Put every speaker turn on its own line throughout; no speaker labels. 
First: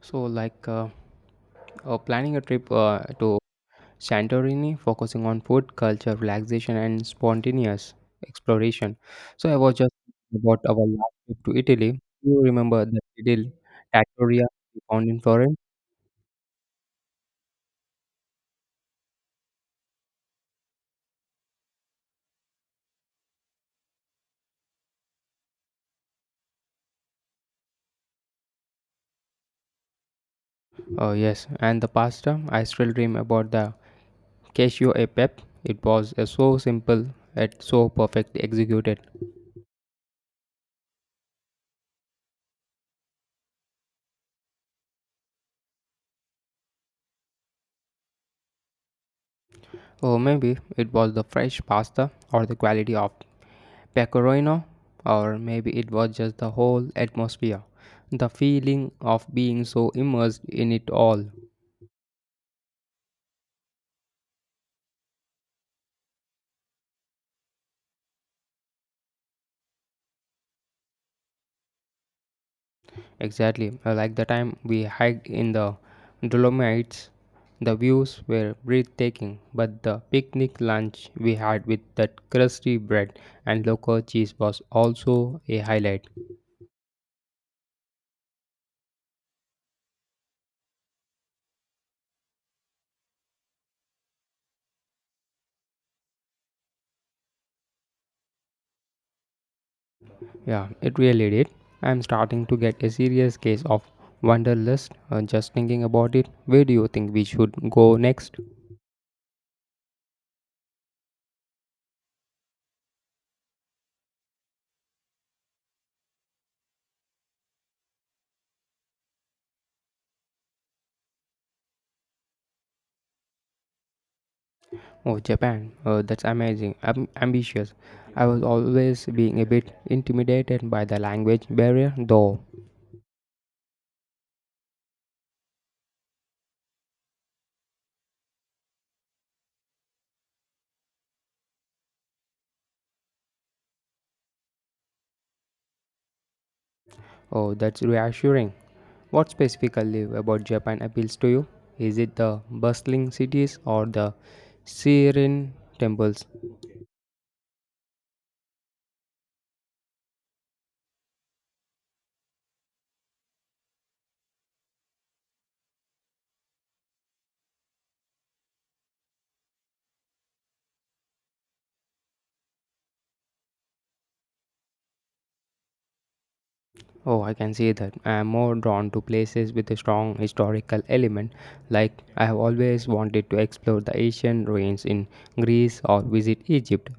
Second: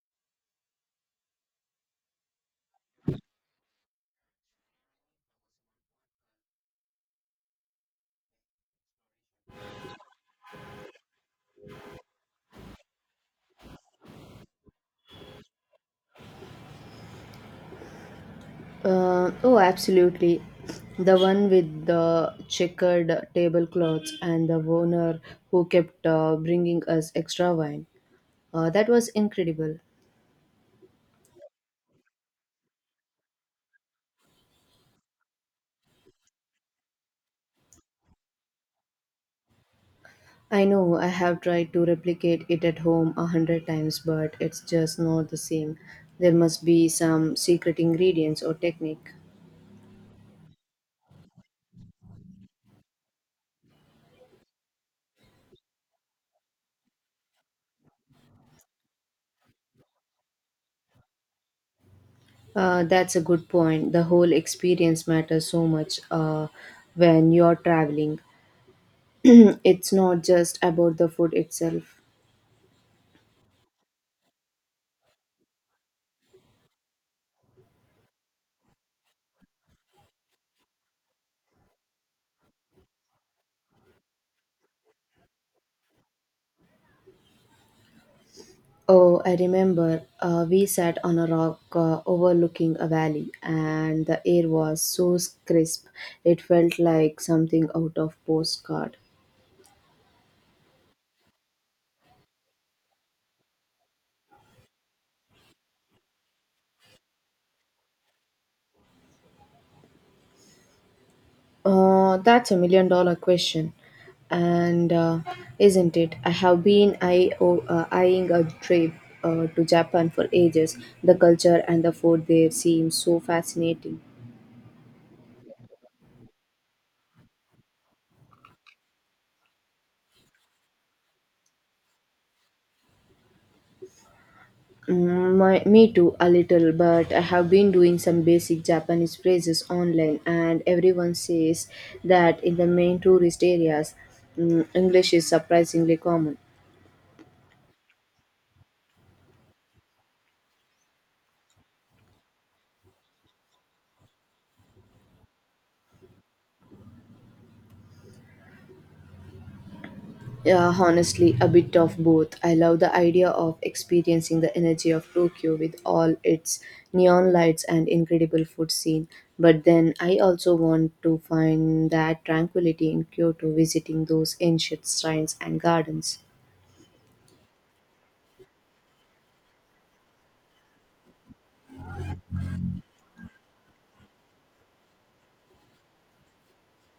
So, like uh, planning a trip to Santorini, focusing on food, culture, relaxation, and spontaneous exploration. So, I was just thinking about our last trip to Italy. You remember the little tattoria we found in Florence?
Oh, absolutely. The one with the checkered tablecloths and the owner who kept bringing us extra wine. That was incredible.
Oh, yes, and the pasta. I still dream about the cashew e pep. It was so simple yet so perfectly executed.
I know I have tried to replicate it at home a hundred times, but it's just not the same. There must be some secret ingredients or technique.
Or maybe it was the fresh pasta or the quality of Pecorino, or maybe it was just the whole atmosphere, the feeling of being so immersed in it all.
That's a good point. The whole experience matters so much when you're traveling. It's not just about the food itself.
Exactly, like the time we hiked in the Dolomites, the views were breathtaking, but the picnic lunch we had with that crusty bread and local cheese was also a highlight.
Oh, I remember we sat on a rock overlooking a valley, and the air was so crisp it felt like something out of postcard.
Yeah, it really did. I'm starting to get a serious case of wanderlust, just thinking about it. Where do you think we should go next?
That's a million dollar question, and isn't it? I have been eyeing a trip to Japan for ages. The culture and the food there seem so fascinating.
Oh, Japan. That's amazing. Am Ambitious. I was always being a bit intimidated by the language barrier, though.
Me too, a little, but I have been doing some basic Japanese phrases online, and everyone says that in the main tourist areas, English is surprisingly common.
Oh, that's reassuring. What specifically about Japan appeals to you? Is it the bustling cities or the serene temples?
Yeah, honestly, a bit of both. I love the idea of experiencing the energy of Tokyo with all its neon lights and incredible food scene, but then I also want to find that tranquility in Kyoto visiting those ancient shrines and gardens.
Oh, I can see that. I am more drawn to places with a strong historical element, like I have always wanted to explore the ancient ruins in Greece or visit Egypt.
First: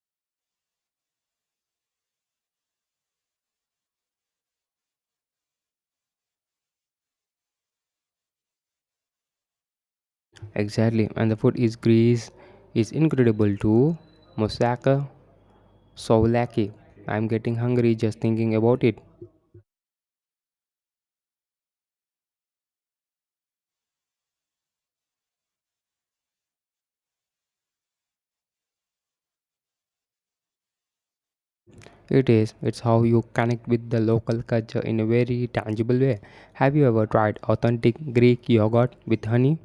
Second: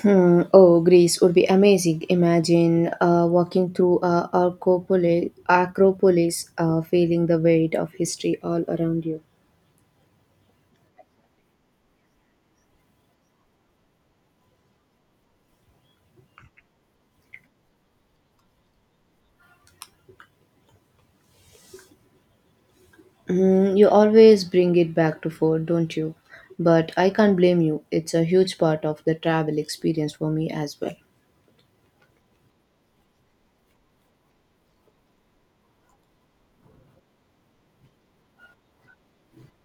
Hmm. Oh, Greece would be amazing. Imagine walking through Acropoli- Acropolis, feeling the weight of history all around you.
Exactly, and the food is Greece is incredible too. Moussaka, souvlaki. I'm getting hungry just thinking about it.
Hmm. You always bring it back to food, don't you? But I can't blame you. It's a huge part of the travel experience for me as well.
It is. It's how you connect with the local culture in a very tangible way. Have you ever tried authentic Greek yogurt with honey?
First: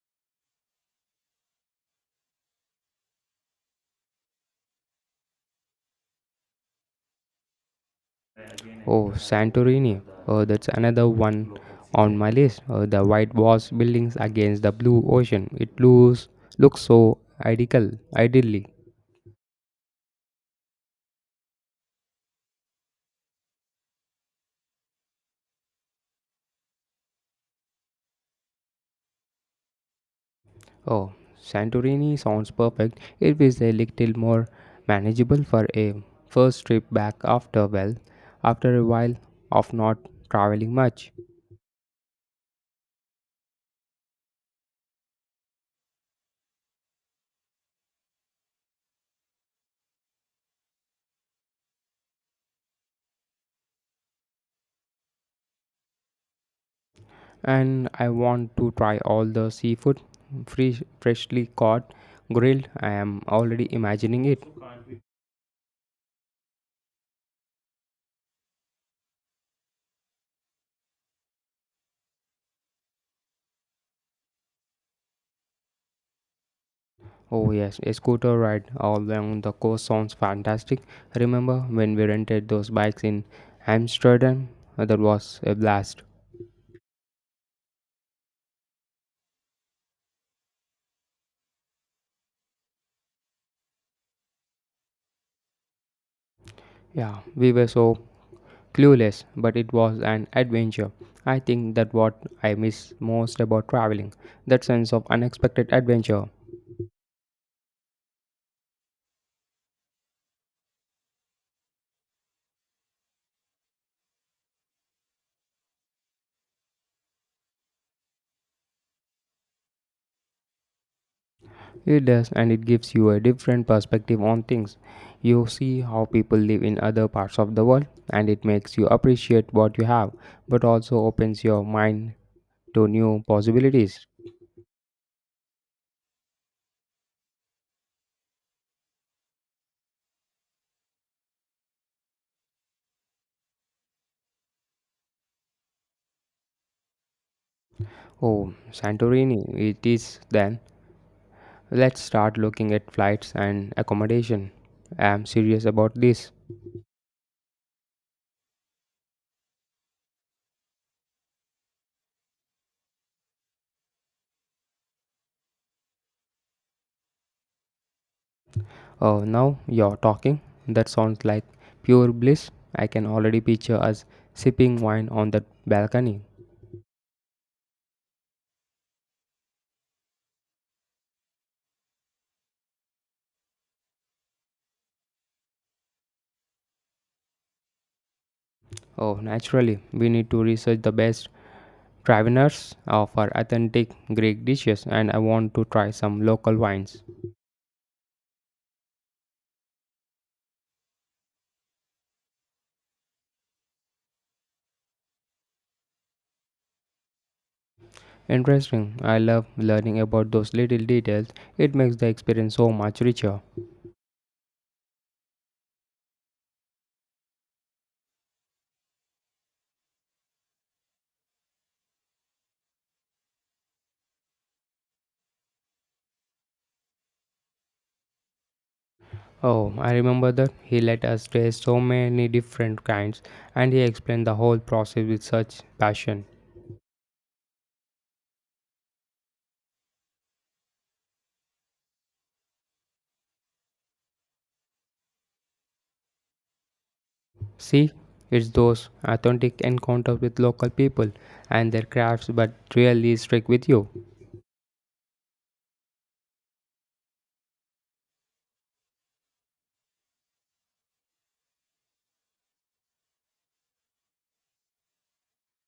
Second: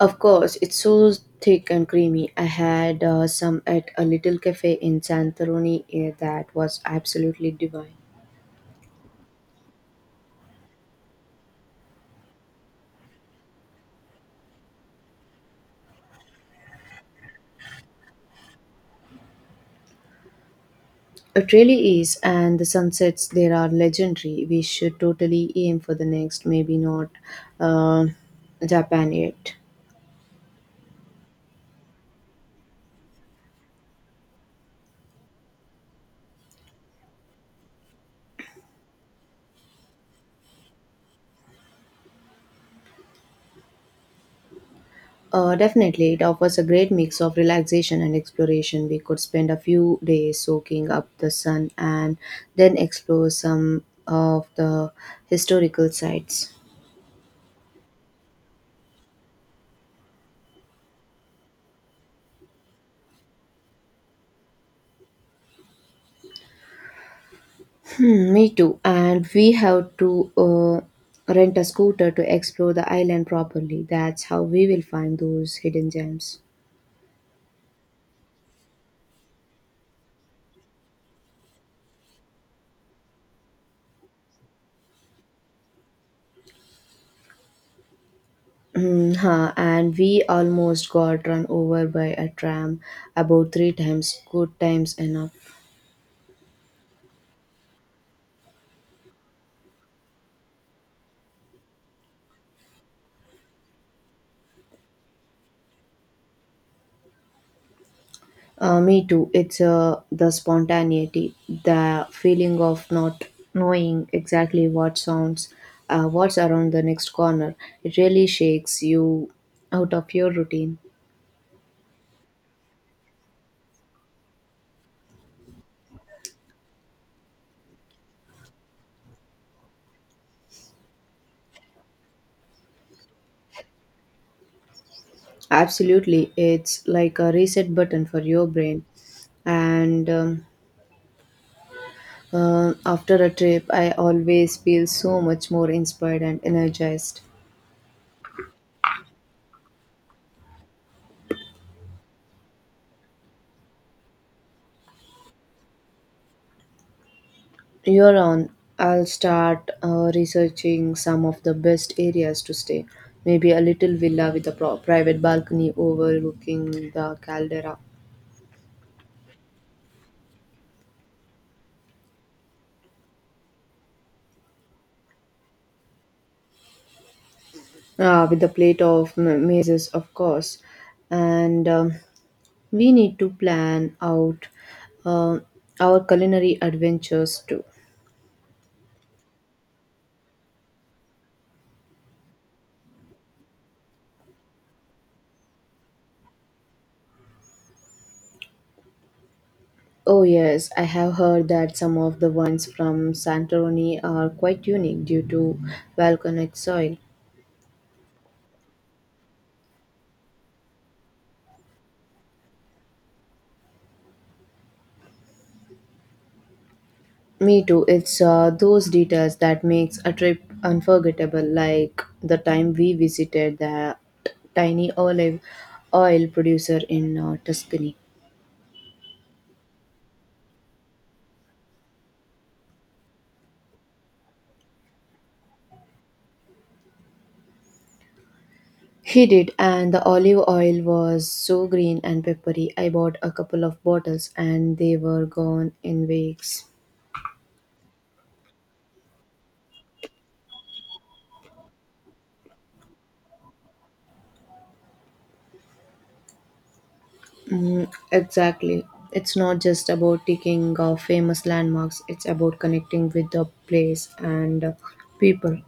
Of course, it's so thick and creamy. I had some at a little cafe in Santorini that was absolutely divine.
Oh, Santorini. Oh, that's another one on my list. Oh, the white washed buildings against the blue ocean. It looks so idyllic.
It really is, and the sunsets there are legendary. We should totally aim for the next, maybe not uh, Japan yet.
Oh, Santorini sounds perfect. It is a little more manageable for a first trip back after, well, after a while of not traveling much.
Definitely, it offers a great mix of relaxation and exploration. We could spend a few days soaking up the sun and then explore some of the historical sites.
And I want to try all the seafood, freshly caught, grilled. I am already imagining it.
Hmm, me too. And we have to rent a scooter to explore the island properly. That's how we will find those hidden gems.
Oh yes, a scooter ride all along the coast sounds fantastic. Remember when we rented those bikes in Amsterdam? That was a blast.
Mm, huh, and we almost got run over by a tram about three times. Good times enough.
Yeah, we were so clueless, but it was an adventure. I think that what I miss most about traveling, that sense of unexpected adventure.
Me too. It's the spontaneity, the feeling of not knowing exactly what sounds, what's around the next corner. It really shakes you out of your routine.
It does, and it gives you a different perspective on things. You see how people live in other parts of the world, and it makes you appreciate what you have, but also opens your mind to new possibilities.
Absolutely. It's like a reset button for your brain. And after a trip, I always feel so much more inspired and energized.
Oh, Santorini, it is then. Let's start looking at flights and accommodation. I am serious about this.
You're on. I'll start researching some of the best areas to stay. Maybe a little villa with a private balcony overlooking the caldera,
Oh, now you're talking. That sounds like pure bliss. I can already picture us sipping wine on that balcony.
with a plate of mazes, of course. And we need to plan out uh, our culinary adventures too.
Oh, naturally, we need to research the best traveners of our authentic Greek dishes, and I want to try some local wines.
Oh, yes, I have heard that some of the wines from Santorini are quite unique due to volcanic soil.
Interesting. I love learning about those little details. It makes the experience so much richer.
Me too. It's those details that makes a trip unforgettable, like the time we visited that tiny olive oil producer in Tuscany.
Oh, I remember that he let us taste so many different kinds, and he explained the whole process with such passion.
He did, and the olive oil was so green and peppery. I bought a couple of bottles, and they were gone in weeks.
See, it's those authentic encounters with local people and their crafts that really stick with you.
Mm, exactly. It's not just about taking famous landmarks. It's about connecting with the place and people.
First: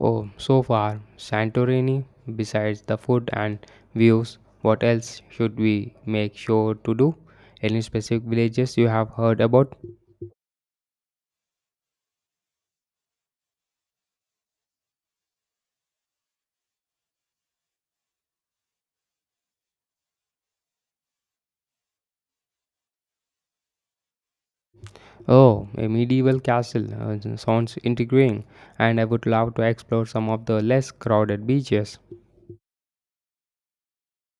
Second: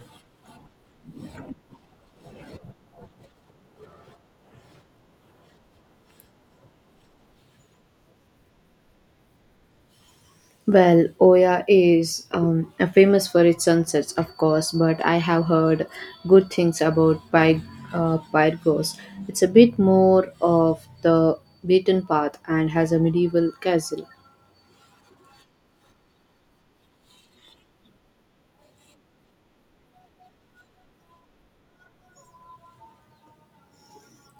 Oh, so far, Santorini, besides the food and views, what else should we make sure to do? Any specific villages you have heard about?
Well, Oya is famous for its sunsets, of course, but I have heard good things about Pyrgos. It's a bit more of the beaten path and has a medieval castle.
Oh, a medieval castle sounds intriguing, and I would love to explore some of the less crowded beaches.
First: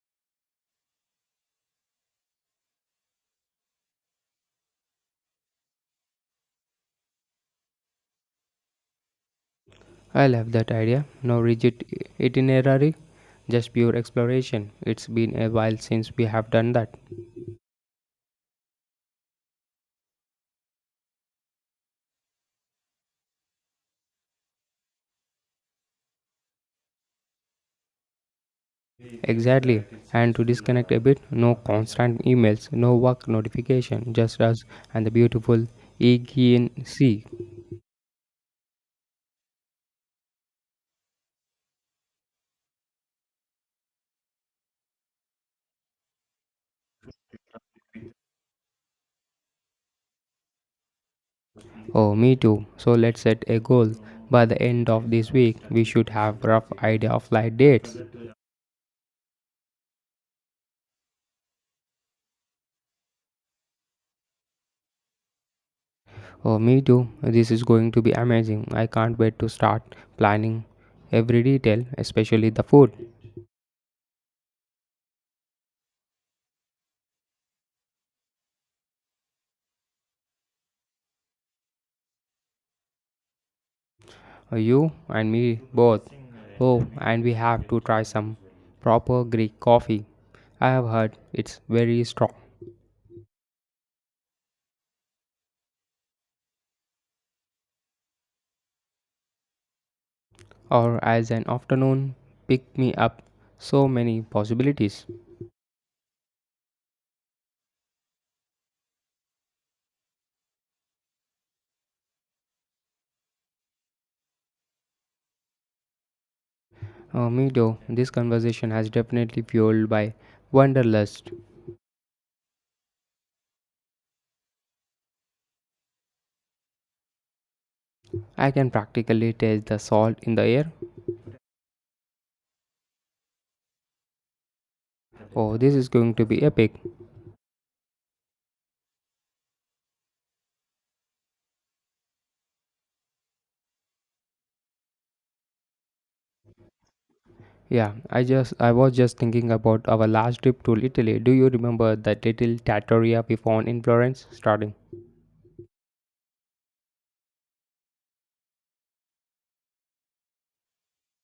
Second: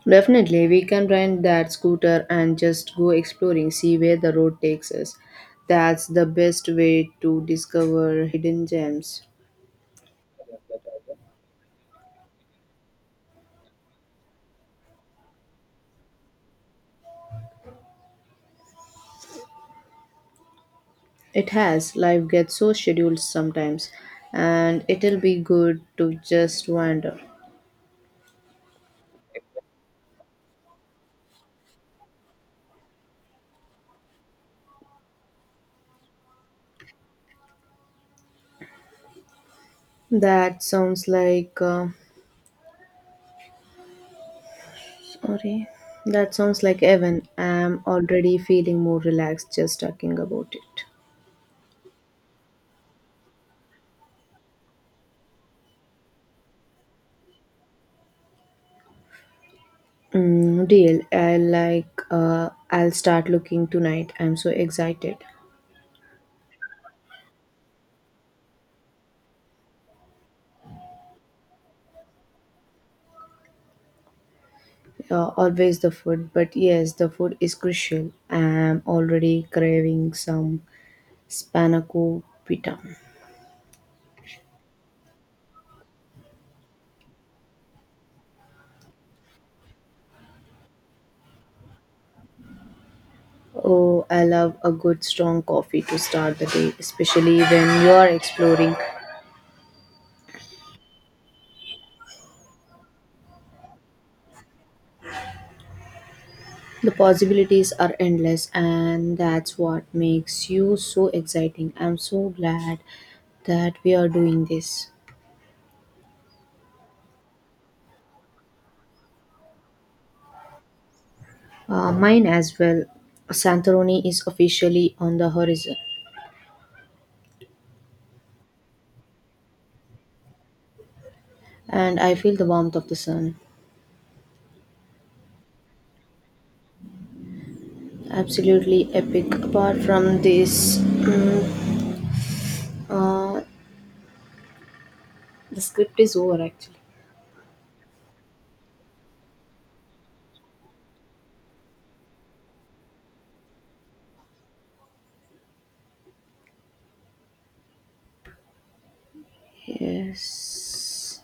Definitely, we can rent that scooter and just go exploring, see where the road takes us. That's the best way to discover hidden gems.
I love that idea. No rigid itinerary, just pure exploration. It's been a while since we have done that.
It has, life gets so scheduled sometimes, and it'll be good to just wander.
Exactly. And to disconnect a bit, no constant emails, no work notification, just us and the beautiful Aegean Sea.
That sounds like sorry. That sounds like Evan. I'm already feeling more relaxed just talking about it.
Oh, me too. So let's set a goal. By the end of this week, we should have rough idea of flight dates.
Mm, deal. I like. I'll start looking tonight. I'm so excited.
Oh, me too. This is going to be amazing. I can't wait to start planning every detail, especially the food.
Always the food, but yes, the food is crucial. I'm already craving some spanakopita.
You and me both. Oh, and we have to try some proper Greek coffee. I have heard it's very strong.
Oh, I love a good strong coffee to start the day, especially when you are exploring.
Or as an afternoon pick me up. So many possibilities.
The possibilities are endless, and that's what makes you so exciting. I'm so glad that we are doing this.
Me though, this conversation has definitely fueled by wanderlust.
Mine as well. Santorini is officially on the horizon,
I can practically taste the salt in the air.
and I feel the warmth of the sun.
Oh, this is going to be epic.
Absolutely epic. Apart from this, mm, uh, the script is over actually.
Yeah, I was just thinking about our last trip to Italy. Do you remember that little trattoria we found in Florence starting?
Yes,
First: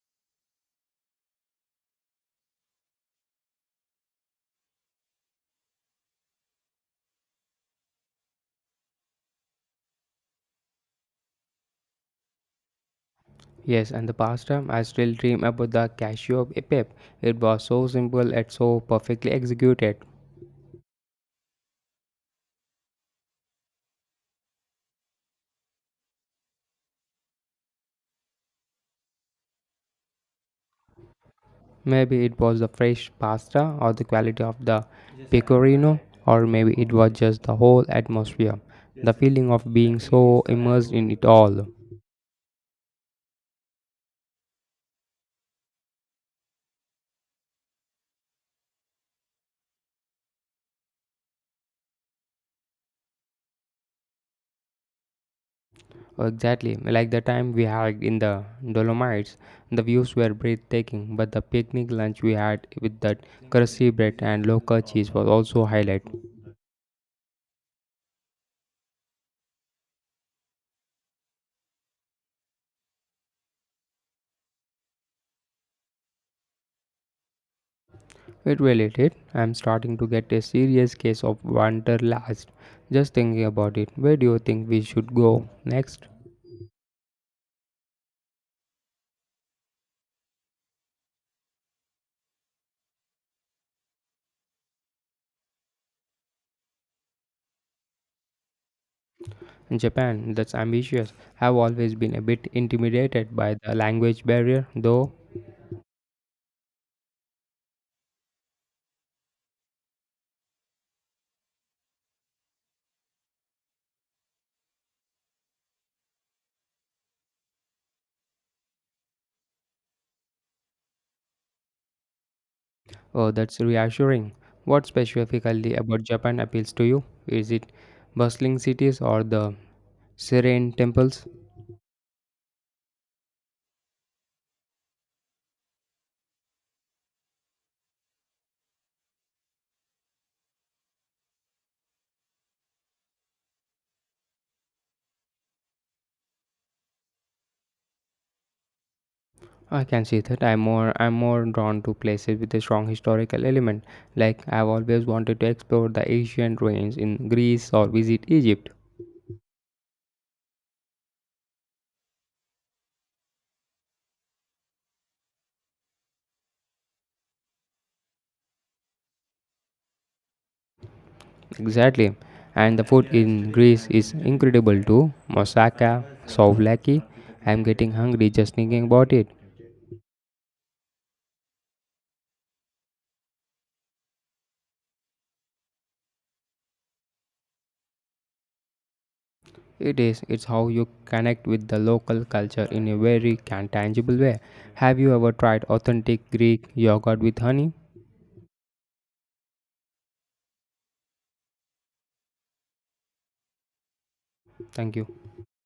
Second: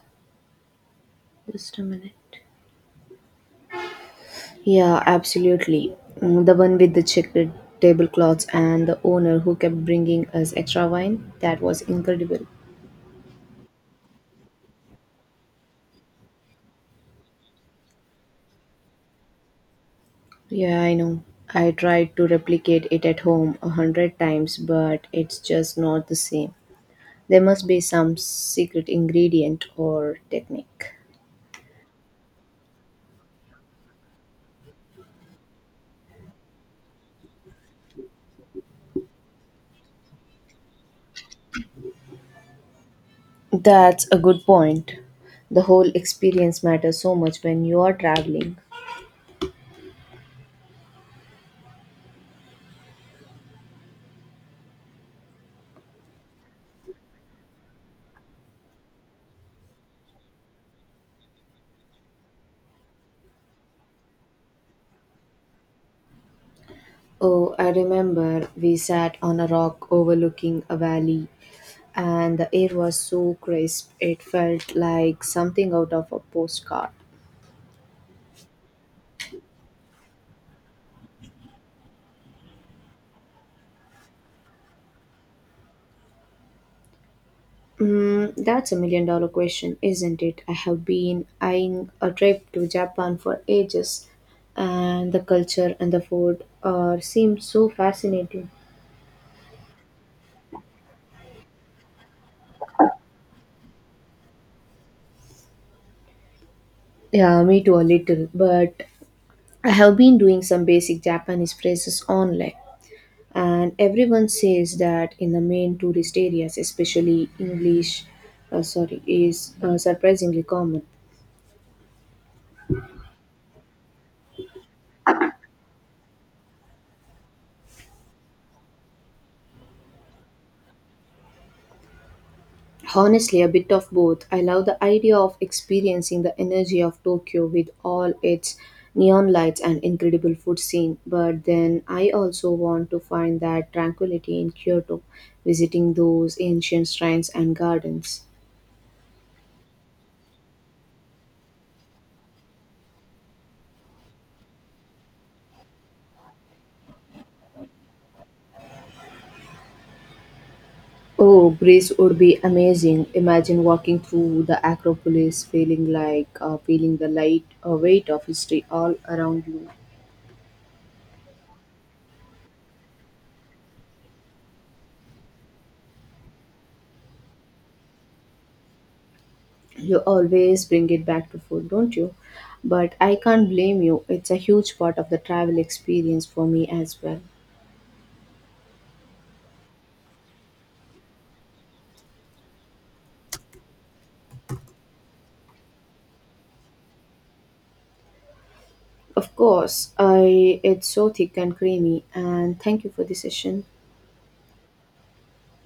just a minute. Yeah, absolutely. The one with the checkered tablecloths and the owner who kept bringing us extra wine, that was incredible.
Yes, and the pasta, I still dream about the cashew pep. It was so simple and so perfectly executed.
Yeah, I know. I tried to replicate it at home a hundred times, but it's just not the same. There must be some secret ingredient or technique.
Maybe it was the fresh pasta or the quality of the pecorino, or maybe it was just the whole atmosphere, the feeling of being so immersed in it all.
That's a good point. The whole experience matters so much when you are traveling.
Oh, Exactly, like the time we had in the Dolomites, the views were breathtaking, but the picnic lunch we had with that crusty bread and local cheese was also highlight.
Oh, I remember we sat on a rock overlooking a valley, and the air was so crisp it felt like something out of a postcard.
It really did. I'm starting to get a serious case of wanderlust. Just thinking about it, where do you think we should go next?
Mm, that's a million dollar question, isn't it? I have been eyeing a trip to Japan for ages, and the culture and the food are seem so fascinating.
Japan, that's ambitious. I've always been a bit intimidated by the language barrier, though.
Yeah, me too, a little, but I have been doing some basic Japanese phrases online, and everyone says that in the main tourist areas especially English sorry is surprisingly common.
Oh, that's reassuring. What specifically about Japan appeals to you? Is it bustling cities or the serene temples?
Honestly, a bit of both. I love the idea of experiencing the energy of Tokyo with all its neon lights and incredible food scene, but then I also want to find that tranquility in Kyoto visiting those ancient shrines and gardens.
I can see that. I'm more drawn to places with a strong historical element. Like I've always wanted to explore the ancient ruins in Greece or visit Egypt.
Oh, Greece would be amazing. Imagine walking through the Acropolis feeling the light weight of history all around you.
Exactly. And the food in Greece is incredible too. Moussaka, souvlaki. I'm getting hungry just thinking about it.
You always bring it back to food, don't you? But I can't blame you. It's a huge part of the travel experience for me as well.
It is. It's how you connect with the local culture in a very tangible way. Have you ever tried authentic Greek yogurt with honey?
Of course, I it's so thick and creamy and thank you for the session.
Thank you.